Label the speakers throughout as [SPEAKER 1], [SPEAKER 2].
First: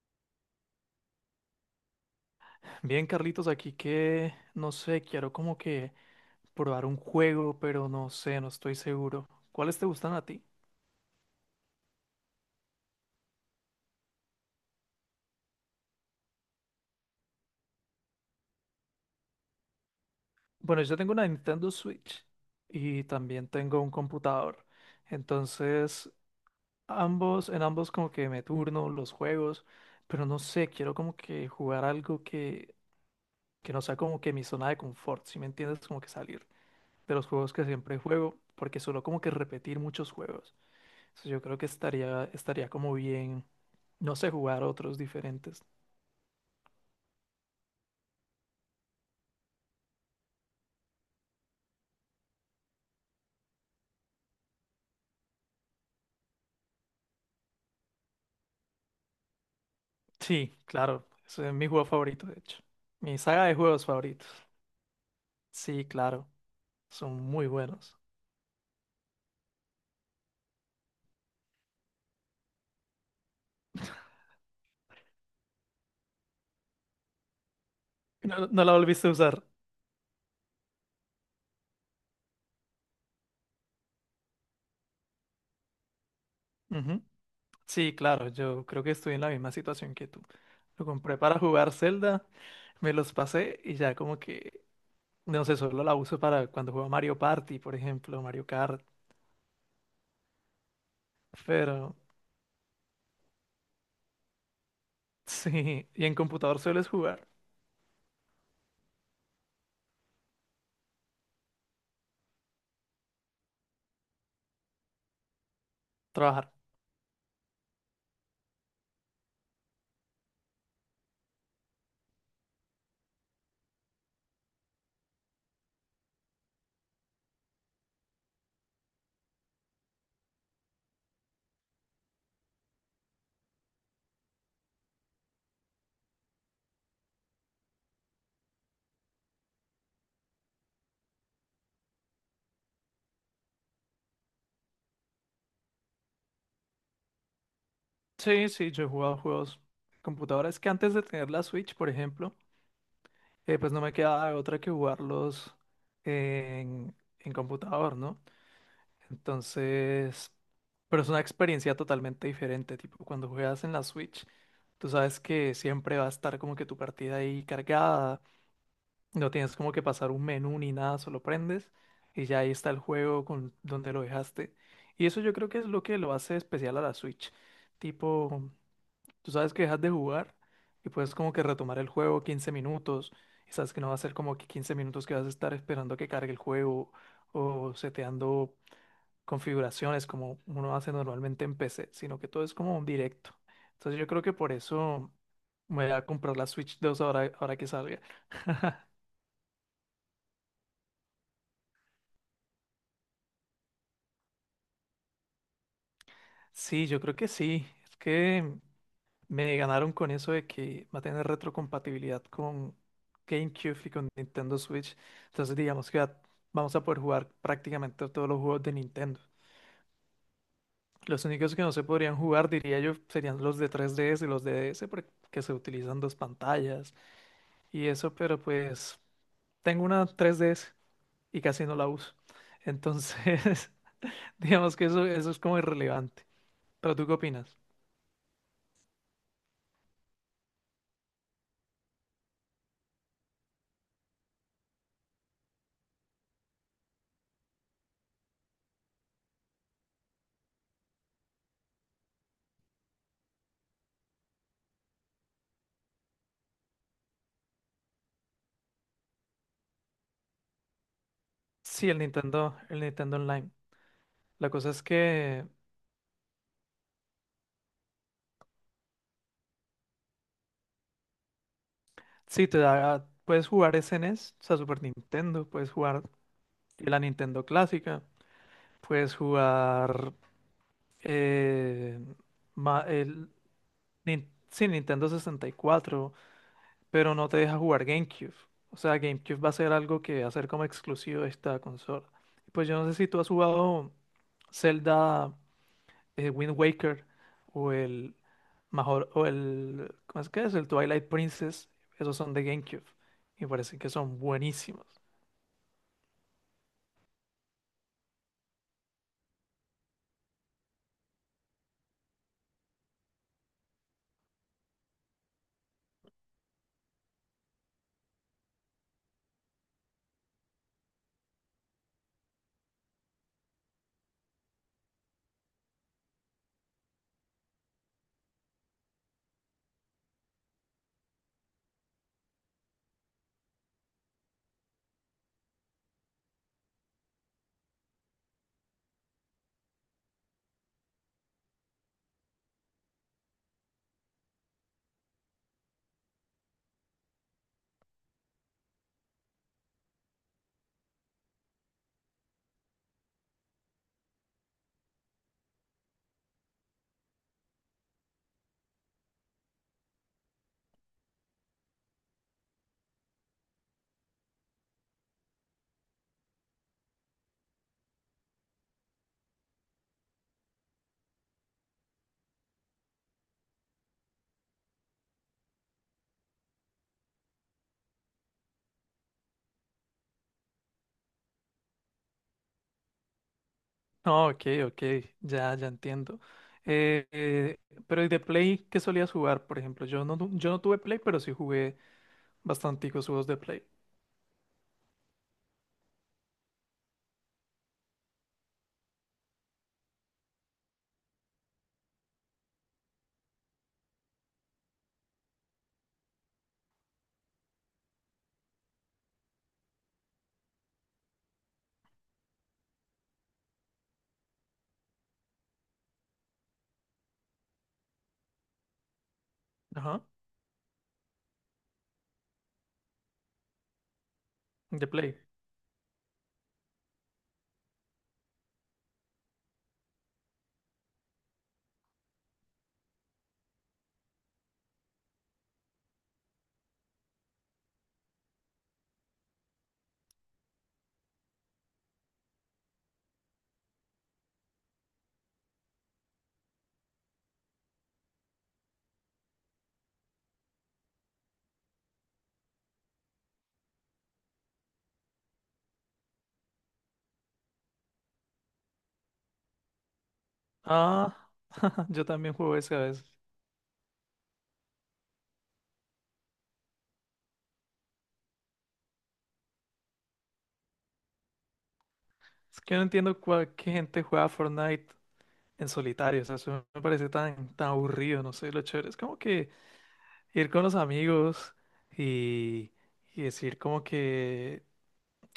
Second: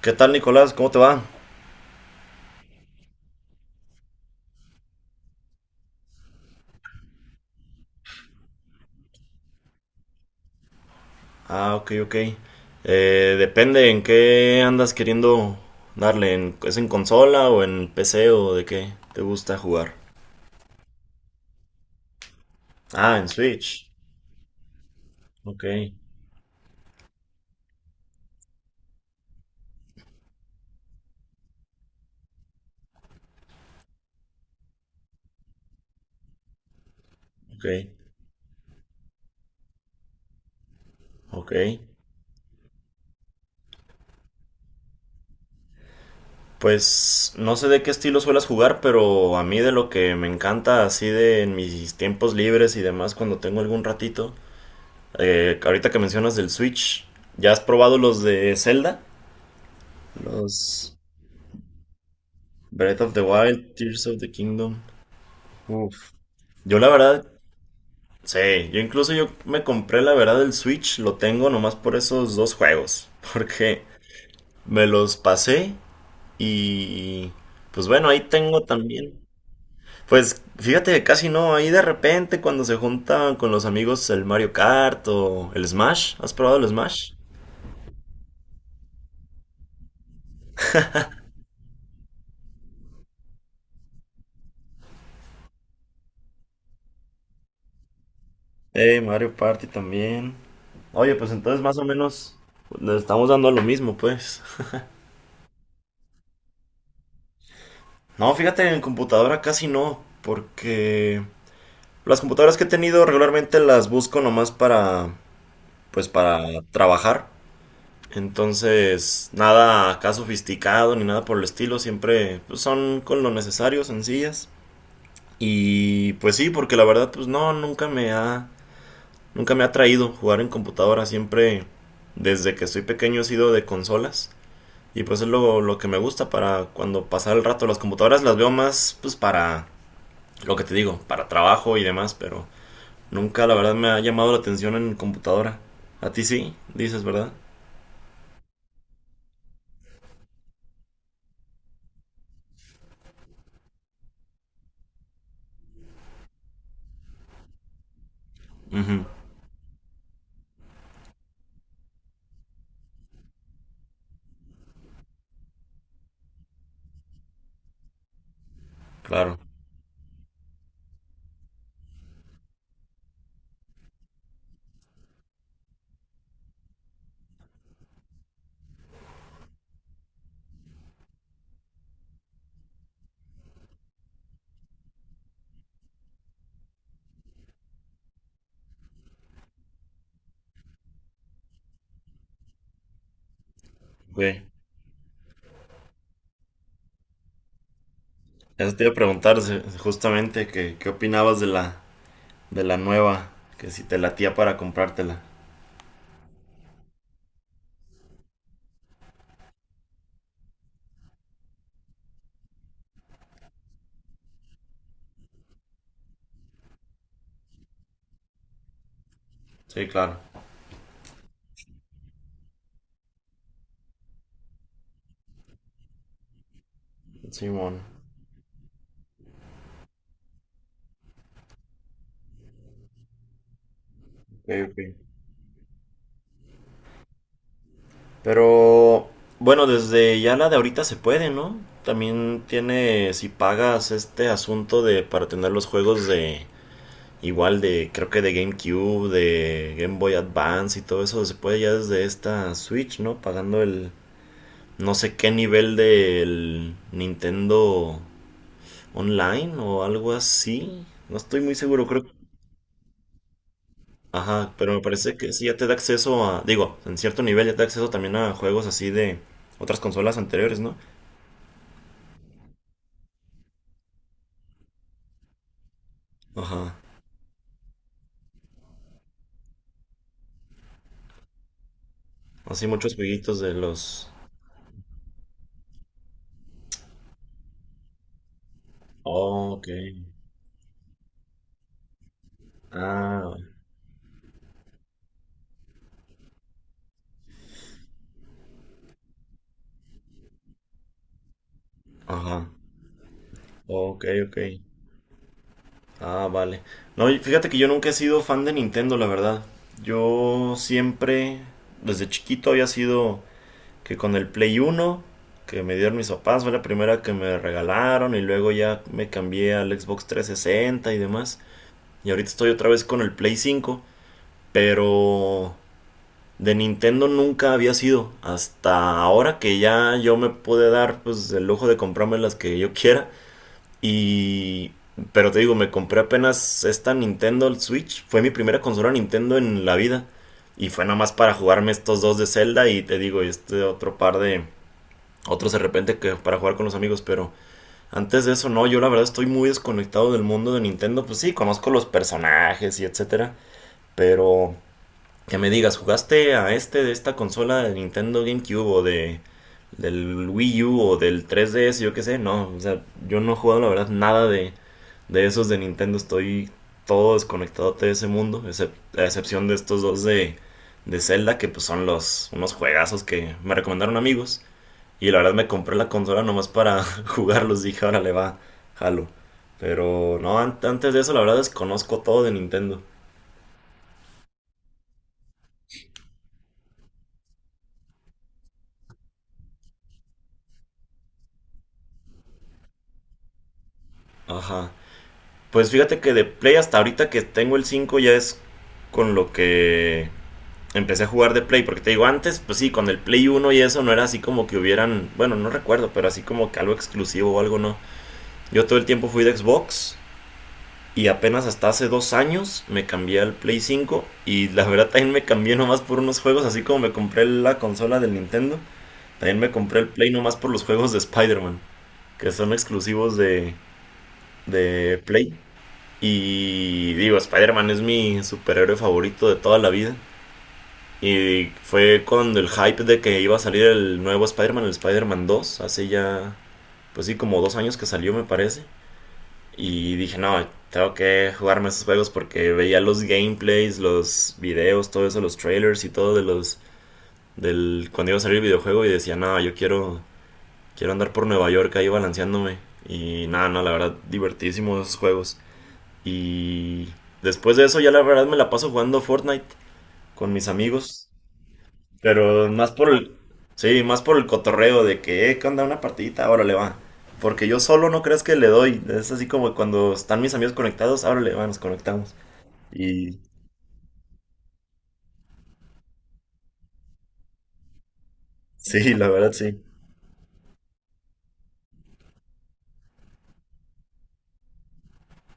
[SPEAKER 1] ¿Qué tal, Nicolás? ¿Cómo te va?
[SPEAKER 2] Bien, Carlitos, aquí que no sé, quiero como que probar un juego, pero no sé, no estoy seguro. ¿Cuáles te gustan a ti?
[SPEAKER 1] Ah, ok, ok. Depende en qué andas queriendo darle. ¿Es en consola o en PC o de qué te gusta jugar?
[SPEAKER 2] Bueno, yo tengo una Nintendo Switch y
[SPEAKER 1] Ah, en
[SPEAKER 2] también tengo
[SPEAKER 1] Switch.
[SPEAKER 2] un computador.
[SPEAKER 1] Ok,
[SPEAKER 2] Entonces, ambos, en ambos como que me turno los juegos, pero no sé, quiero como que jugar algo que no sea como que mi zona de confort, ¿si me entiendes? Como que salir de los juegos
[SPEAKER 1] ok,
[SPEAKER 2] que siempre juego, porque suelo como que repetir muchos juegos. Entonces, yo
[SPEAKER 1] ok.
[SPEAKER 2] creo que estaría como bien, no sé, jugar otros diferentes.
[SPEAKER 1] Pues no sé de qué estilo suelas jugar, pero a mí de lo que me encanta así de en mis tiempos libres y demás cuando tengo algún ratito. Ahorita que mencionas del Switch, ¿ya has probado los de Zelda?
[SPEAKER 2] Sí,
[SPEAKER 1] Los
[SPEAKER 2] claro, ese es mi juego favorito, de hecho.
[SPEAKER 1] Breath of
[SPEAKER 2] Mi
[SPEAKER 1] the
[SPEAKER 2] saga de
[SPEAKER 1] Wild,
[SPEAKER 2] juegos
[SPEAKER 1] Tears of
[SPEAKER 2] favoritos.
[SPEAKER 1] the Kingdom.
[SPEAKER 2] Sí,
[SPEAKER 1] Uf.
[SPEAKER 2] claro,
[SPEAKER 1] Yo la
[SPEAKER 2] son
[SPEAKER 1] verdad,
[SPEAKER 2] muy buenos.
[SPEAKER 1] sí, yo incluso yo me compré la verdad el Switch, lo tengo nomás por esos dos juegos, porque me los pasé y pues bueno, ahí
[SPEAKER 2] No,
[SPEAKER 1] tengo
[SPEAKER 2] no la volviste a
[SPEAKER 1] también.
[SPEAKER 2] usar.
[SPEAKER 1] Pues fíjate que casi no, ahí de repente cuando se juntan con los amigos el Mario Kart o el Smash, ¿has probado el
[SPEAKER 2] Ujú.
[SPEAKER 1] Smash?
[SPEAKER 2] Sí, claro, yo creo que estoy en la misma situación que tú. Lo compré para jugar Zelda, me los pasé y ya como que, no sé, solo la uso para cuando juego Mario Party, por ejemplo, Mario Kart.
[SPEAKER 1] Mario Party también. Oye, pues entonces más o
[SPEAKER 2] Pero
[SPEAKER 1] menos le estamos dando a lo mismo, pues.
[SPEAKER 2] sí, ¿y en computador sueles jugar?
[SPEAKER 1] No, fíjate, en computadora casi no, porque las computadoras que he tenido regularmente las busco nomás para, pues para
[SPEAKER 2] Trabajar.
[SPEAKER 1] trabajar. Entonces, nada acá sofisticado ni nada por el estilo, siempre pues, son con lo necesario, sencillas. Y pues sí, porque la verdad, pues no, nunca me ha atraído jugar en computadora, siempre desde que estoy pequeño he sido de consolas. Y pues es lo que me gusta para cuando pasar el rato. Las computadoras las veo más, pues para lo que te digo, para trabajo y demás, pero nunca, la verdad, me ha llamado la atención en computadora. A ti sí, dices, ¿verdad?
[SPEAKER 2] Sí, sí, yo he jugado juegos computadoras que antes de tener la Switch, por ejemplo, pues no me quedaba otra que jugarlos en computador, ¿no?
[SPEAKER 1] Ujú,
[SPEAKER 2] Entonces, pero es una experiencia totalmente diferente, tipo cuando juegas en la Switch, tú sabes que siempre va a estar como que tu partida ahí cargada. No
[SPEAKER 1] claro.
[SPEAKER 2] tienes como que pasar un menú ni nada, solo prendes y ya ahí está el juego con donde lo dejaste. Y eso yo creo que es lo que lo hace especial a la Switch. Tipo, tú sabes que dejas de jugar y puedes como que retomar el juego 15 minutos y sabes que no va a ser como que 15 minutos que vas a estar esperando a que cargue el juego o seteando configuraciones como uno hace normalmente en PC, sino que todo es como un directo. Entonces yo creo que
[SPEAKER 1] Ok.
[SPEAKER 2] por eso me voy a comprar la Switch 2 ahora, ahora que salga.
[SPEAKER 1] Eso te iba a preguntar justamente que, qué opinabas de de la nueva, que si te latía para comprártela.
[SPEAKER 2] Sí, yo creo que sí. Es que me ganaron con eso de que va a tener retrocompatibilidad con GameCube y con Nintendo Switch. Entonces, digamos que vamos a poder jugar prácticamente todos los juegos de Nintendo.
[SPEAKER 1] Sí, claro.
[SPEAKER 2] Los únicos que no se podrían jugar, diría yo, serían los de 3DS y los de DS, porque se utilizan dos pantallas
[SPEAKER 1] Simón.
[SPEAKER 2] y eso, pero pues tengo una 3DS y casi no la uso. Entonces,
[SPEAKER 1] Ok,
[SPEAKER 2] digamos
[SPEAKER 1] ok.
[SPEAKER 2] que eso es como irrelevante. ¿Pero tú qué opinas?
[SPEAKER 1] Pero, bueno, desde ya la de ahorita se puede, ¿no? También tiene, si pagas este asunto de para tener los juegos de, igual de, creo que de GameCube, de Game Boy Advance y todo eso se puede ya desde esta Switch, ¿no? Pagando el no sé qué nivel del Nintendo Online o algo así. No estoy muy seguro,
[SPEAKER 2] Sí,
[SPEAKER 1] creo.
[SPEAKER 2] El Nintendo Online. La
[SPEAKER 1] Ajá,
[SPEAKER 2] cosa
[SPEAKER 1] pero me
[SPEAKER 2] es
[SPEAKER 1] parece que sí
[SPEAKER 2] que
[SPEAKER 1] ya te da acceso a, digo, en cierto nivel ya te da acceso también a juegos así de otras consolas anteriores, ¿no?
[SPEAKER 2] sí, te da, puedes jugar SNES, o sea, Super Nintendo, puedes jugar
[SPEAKER 1] Ajá.
[SPEAKER 2] la Nintendo clásica, puedes jugar eh,
[SPEAKER 1] Así
[SPEAKER 2] ma-
[SPEAKER 1] muchos
[SPEAKER 2] el,
[SPEAKER 1] jueguitos de los...
[SPEAKER 2] sí, Nintendo 64, pero no te deja jugar GameCube. O sea, GameCube va a
[SPEAKER 1] Oh, ok.
[SPEAKER 2] ser algo que va a ser como exclusivo de esta consola. Pues yo no sé si tú has
[SPEAKER 1] Ah,
[SPEAKER 2] jugado Zelda Wind Waker o el Major, o el, ¿cómo es que es? El Twilight Princess, esos son de
[SPEAKER 1] ajá.
[SPEAKER 2] GameCube. Y parece que
[SPEAKER 1] Ok,
[SPEAKER 2] son
[SPEAKER 1] ok.
[SPEAKER 2] buenísimos.
[SPEAKER 1] Ah, vale. No, y fíjate que yo nunca he sido fan de Nintendo, la verdad. Yo siempre, desde chiquito, había sido que con el Play Uno que me dieron mis papás, fue la primera que me regalaron y luego ya me cambié al Xbox 360 y demás. Y ahorita estoy otra vez con el Play 5, pero de Nintendo nunca había sido. Hasta ahora que ya yo me pude dar pues el lujo de comprarme las que yo quiera. Y... Pero te digo, me compré apenas esta Nintendo Switch. Fue mi primera consola Nintendo en la vida. Y fue nada más para jugarme estos dos de Zelda y te digo, y este otro par de... Otros de repente que para jugar con los amigos, pero antes de eso no, yo la verdad estoy muy desconectado del mundo de Nintendo. Pues sí, conozco los personajes y etcétera. Pero que me digas, ¿jugaste a este de esta consola de Nintendo GameCube o de del Wii U o del 3DS, yo qué sé? No, o sea, yo no he jugado la verdad nada de esos de Nintendo, estoy todo desconectado de ese mundo, a excepción de estos dos de Zelda, que pues son los unos juegazos que me recomendaron amigos. Y la verdad me compré la consola nomás para jugarlos, dije, ahora le va, jalo. Pero no, antes de eso la verdad desconozco todo de Nintendo.
[SPEAKER 2] No, ok, ok, ya, ya entiendo. Eh, eh, pero ¿y de Play qué solías jugar, por ejemplo? Yo no tuve Play, pero sí jugué bastanticos juegos de Play.
[SPEAKER 1] Ajá. Pues fíjate que de Play hasta ahorita que tengo el 5 ya es con lo que empecé a jugar de Play. Porque te digo, antes, pues sí, con el Play uno y eso no era así como que hubieran, bueno, no recuerdo, pero así como que algo exclusivo o algo no. Yo todo el tiempo fui de Xbox y apenas hasta hace dos años me cambié al Play 5 y la verdad también me cambié nomás por unos juegos, así como me compré la consola del Nintendo. También me compré el
[SPEAKER 2] Ajá,
[SPEAKER 1] Play nomás por los juegos de Spider-Man, que son exclusivos
[SPEAKER 2] de
[SPEAKER 1] de
[SPEAKER 2] Play.
[SPEAKER 1] Play. Y digo, Spider-Man es mi superhéroe favorito de toda la vida. Y fue cuando el hype de que iba a salir el nuevo Spider-Man, el Spider-Man 2, hace ya, pues sí, como dos años que salió, me parece. Y dije, no, tengo que jugarme esos juegos porque veía los gameplays, los videos, todo eso, los trailers y todo de los. Del. Cuando iba a salir el videojuego y decía, no, yo quiero. Quiero andar por Nueva York ahí balanceándome. Y nada, no, la verdad, divertísimos esos juegos. Y después de eso ya la verdad me la paso jugando Fortnite con mis amigos.
[SPEAKER 2] Ah, yo también
[SPEAKER 1] Pero
[SPEAKER 2] juego
[SPEAKER 1] más
[SPEAKER 2] ese a
[SPEAKER 1] por
[SPEAKER 2] veces.
[SPEAKER 1] el... Sí, más por el cotorreo de que, ¿qué onda? Una partidita, órale, va. Porque yo solo no crees que le doy. Es así como cuando están mis amigos conectados, órale, va, nos conectamos.
[SPEAKER 2] Es que no
[SPEAKER 1] Y
[SPEAKER 2] entiendo cuál, qué gente juega Fortnite en solitario. O sea, eso me parece tan aburrido, no sé, lo chévere.
[SPEAKER 1] sí,
[SPEAKER 2] Es
[SPEAKER 1] la
[SPEAKER 2] como
[SPEAKER 1] verdad
[SPEAKER 2] que
[SPEAKER 1] sí.
[SPEAKER 2] ir con los amigos y, y decir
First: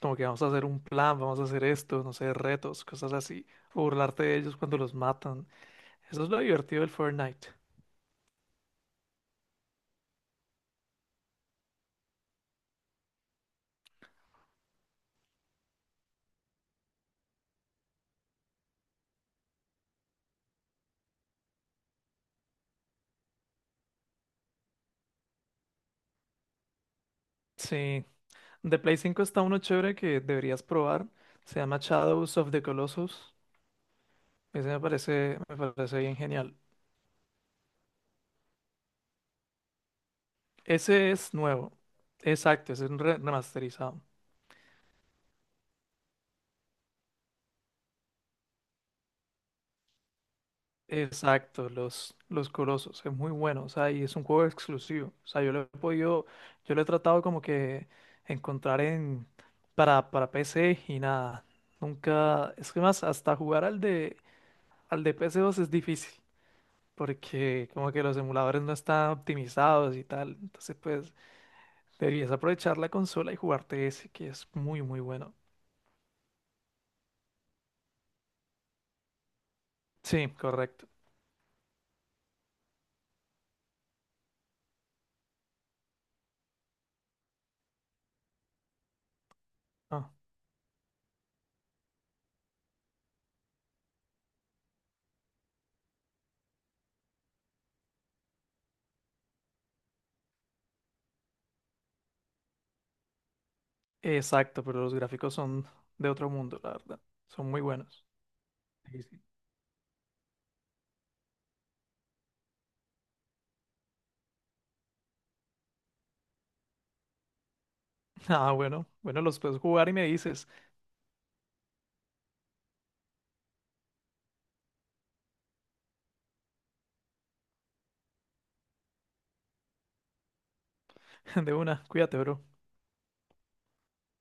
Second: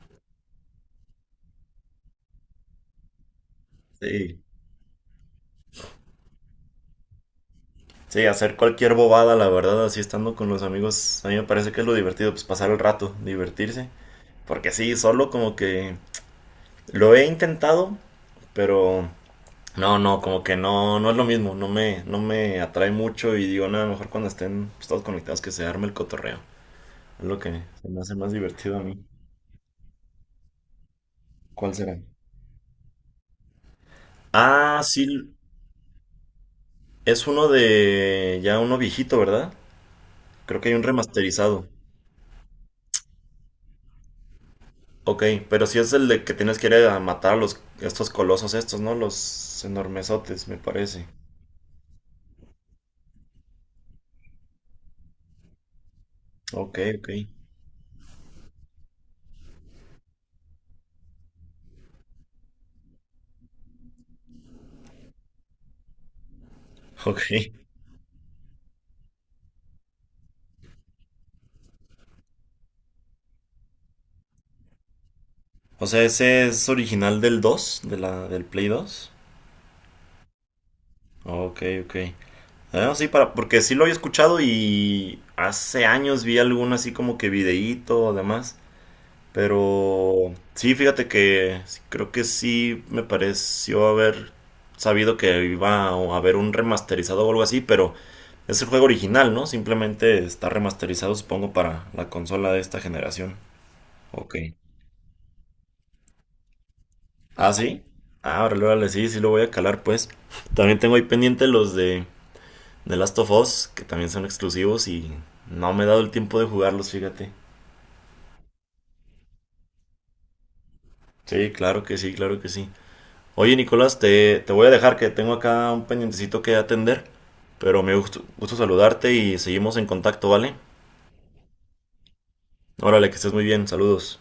[SPEAKER 2] como que vamos a hacer un plan, vamos a hacer esto, no sé, retos, cosas así, o burlarte de
[SPEAKER 1] Sí.
[SPEAKER 2] ellos cuando los matan. Eso es lo divertido del Fortnite.
[SPEAKER 1] Sí, hacer cualquier bobada, la verdad, así estando con los amigos, a mí me parece que es lo divertido, pues pasar el rato, divertirse. Porque sí, solo como que lo he intentado, pero no, no, como que no, no es lo mismo, no me atrae mucho y digo, nada, mejor cuando estén pues, todos conectados que se arme el cotorreo. Es lo que se me
[SPEAKER 2] Sí,
[SPEAKER 1] hace más divertido
[SPEAKER 2] de
[SPEAKER 1] a
[SPEAKER 2] Play
[SPEAKER 1] mí.
[SPEAKER 2] 5 está uno chévere que deberías probar, se
[SPEAKER 1] ¿Cuál
[SPEAKER 2] llama
[SPEAKER 1] será?
[SPEAKER 2] Shadows of the Colossus. Ese
[SPEAKER 1] Ah, sí,
[SPEAKER 2] me parece bien genial.
[SPEAKER 1] es uno de ya uno viejito, ¿verdad? Creo que hay un
[SPEAKER 2] Ese es
[SPEAKER 1] remasterizado.
[SPEAKER 2] nuevo, exacto, ese es un remasterizado.
[SPEAKER 1] Ok, pero si es el de que tienes que ir a matar a los estos colosos estos, ¿no? Los enormesotes, me parece.
[SPEAKER 2] Exacto, los Colosos, es muy bueno, o sea, y es un juego exclusivo, o sea, yo lo he podido, yo
[SPEAKER 1] Ok,
[SPEAKER 2] lo he
[SPEAKER 1] ok.
[SPEAKER 2] tratado como que encontrar en, para PC y nada, nunca, es que más, hasta jugar al de PS2 es difícil,
[SPEAKER 1] Ok.
[SPEAKER 2] porque como que los emuladores no están optimizados y tal, entonces pues deberías aprovechar la consola y jugarte ese, que es muy, muy bueno.
[SPEAKER 1] O sea, ese es original del 2, de la del Play 2.
[SPEAKER 2] Sí, correcto.
[SPEAKER 1] Ok, ok. Ah, sí, para, porque sí lo había escuchado y hace años vi algún así como que videíto, además.
[SPEAKER 2] Ah,
[SPEAKER 1] Pero sí, fíjate que creo que sí me pareció haber sabido que iba a haber un remasterizado o algo así, pero es el juego original, ¿no? Simplemente está remasterizado, supongo, para la consola de esta generación. Ok.
[SPEAKER 2] exacto, pero los gráficos son de otro mundo, la verdad, son
[SPEAKER 1] ¿Ah,
[SPEAKER 2] muy
[SPEAKER 1] sí?
[SPEAKER 2] buenos.
[SPEAKER 1] Ah, órale, órale, sí, sí lo voy a calar, pues. También tengo ahí pendiente los de The Last of Us, que también son exclusivos y no me he dado el tiempo de jugarlos, fíjate.
[SPEAKER 2] Ah, bueno, bueno, los puedes jugar y me dices.
[SPEAKER 1] Sí, claro que sí, claro que sí. Oye, Nicolás, te voy a dejar que tengo acá un pendientecito que atender, pero me gusto, gusto saludarte y seguimos en contacto, ¿vale?
[SPEAKER 2] De una, cuídate, bro.
[SPEAKER 1] Órale, que estés muy bien, saludos.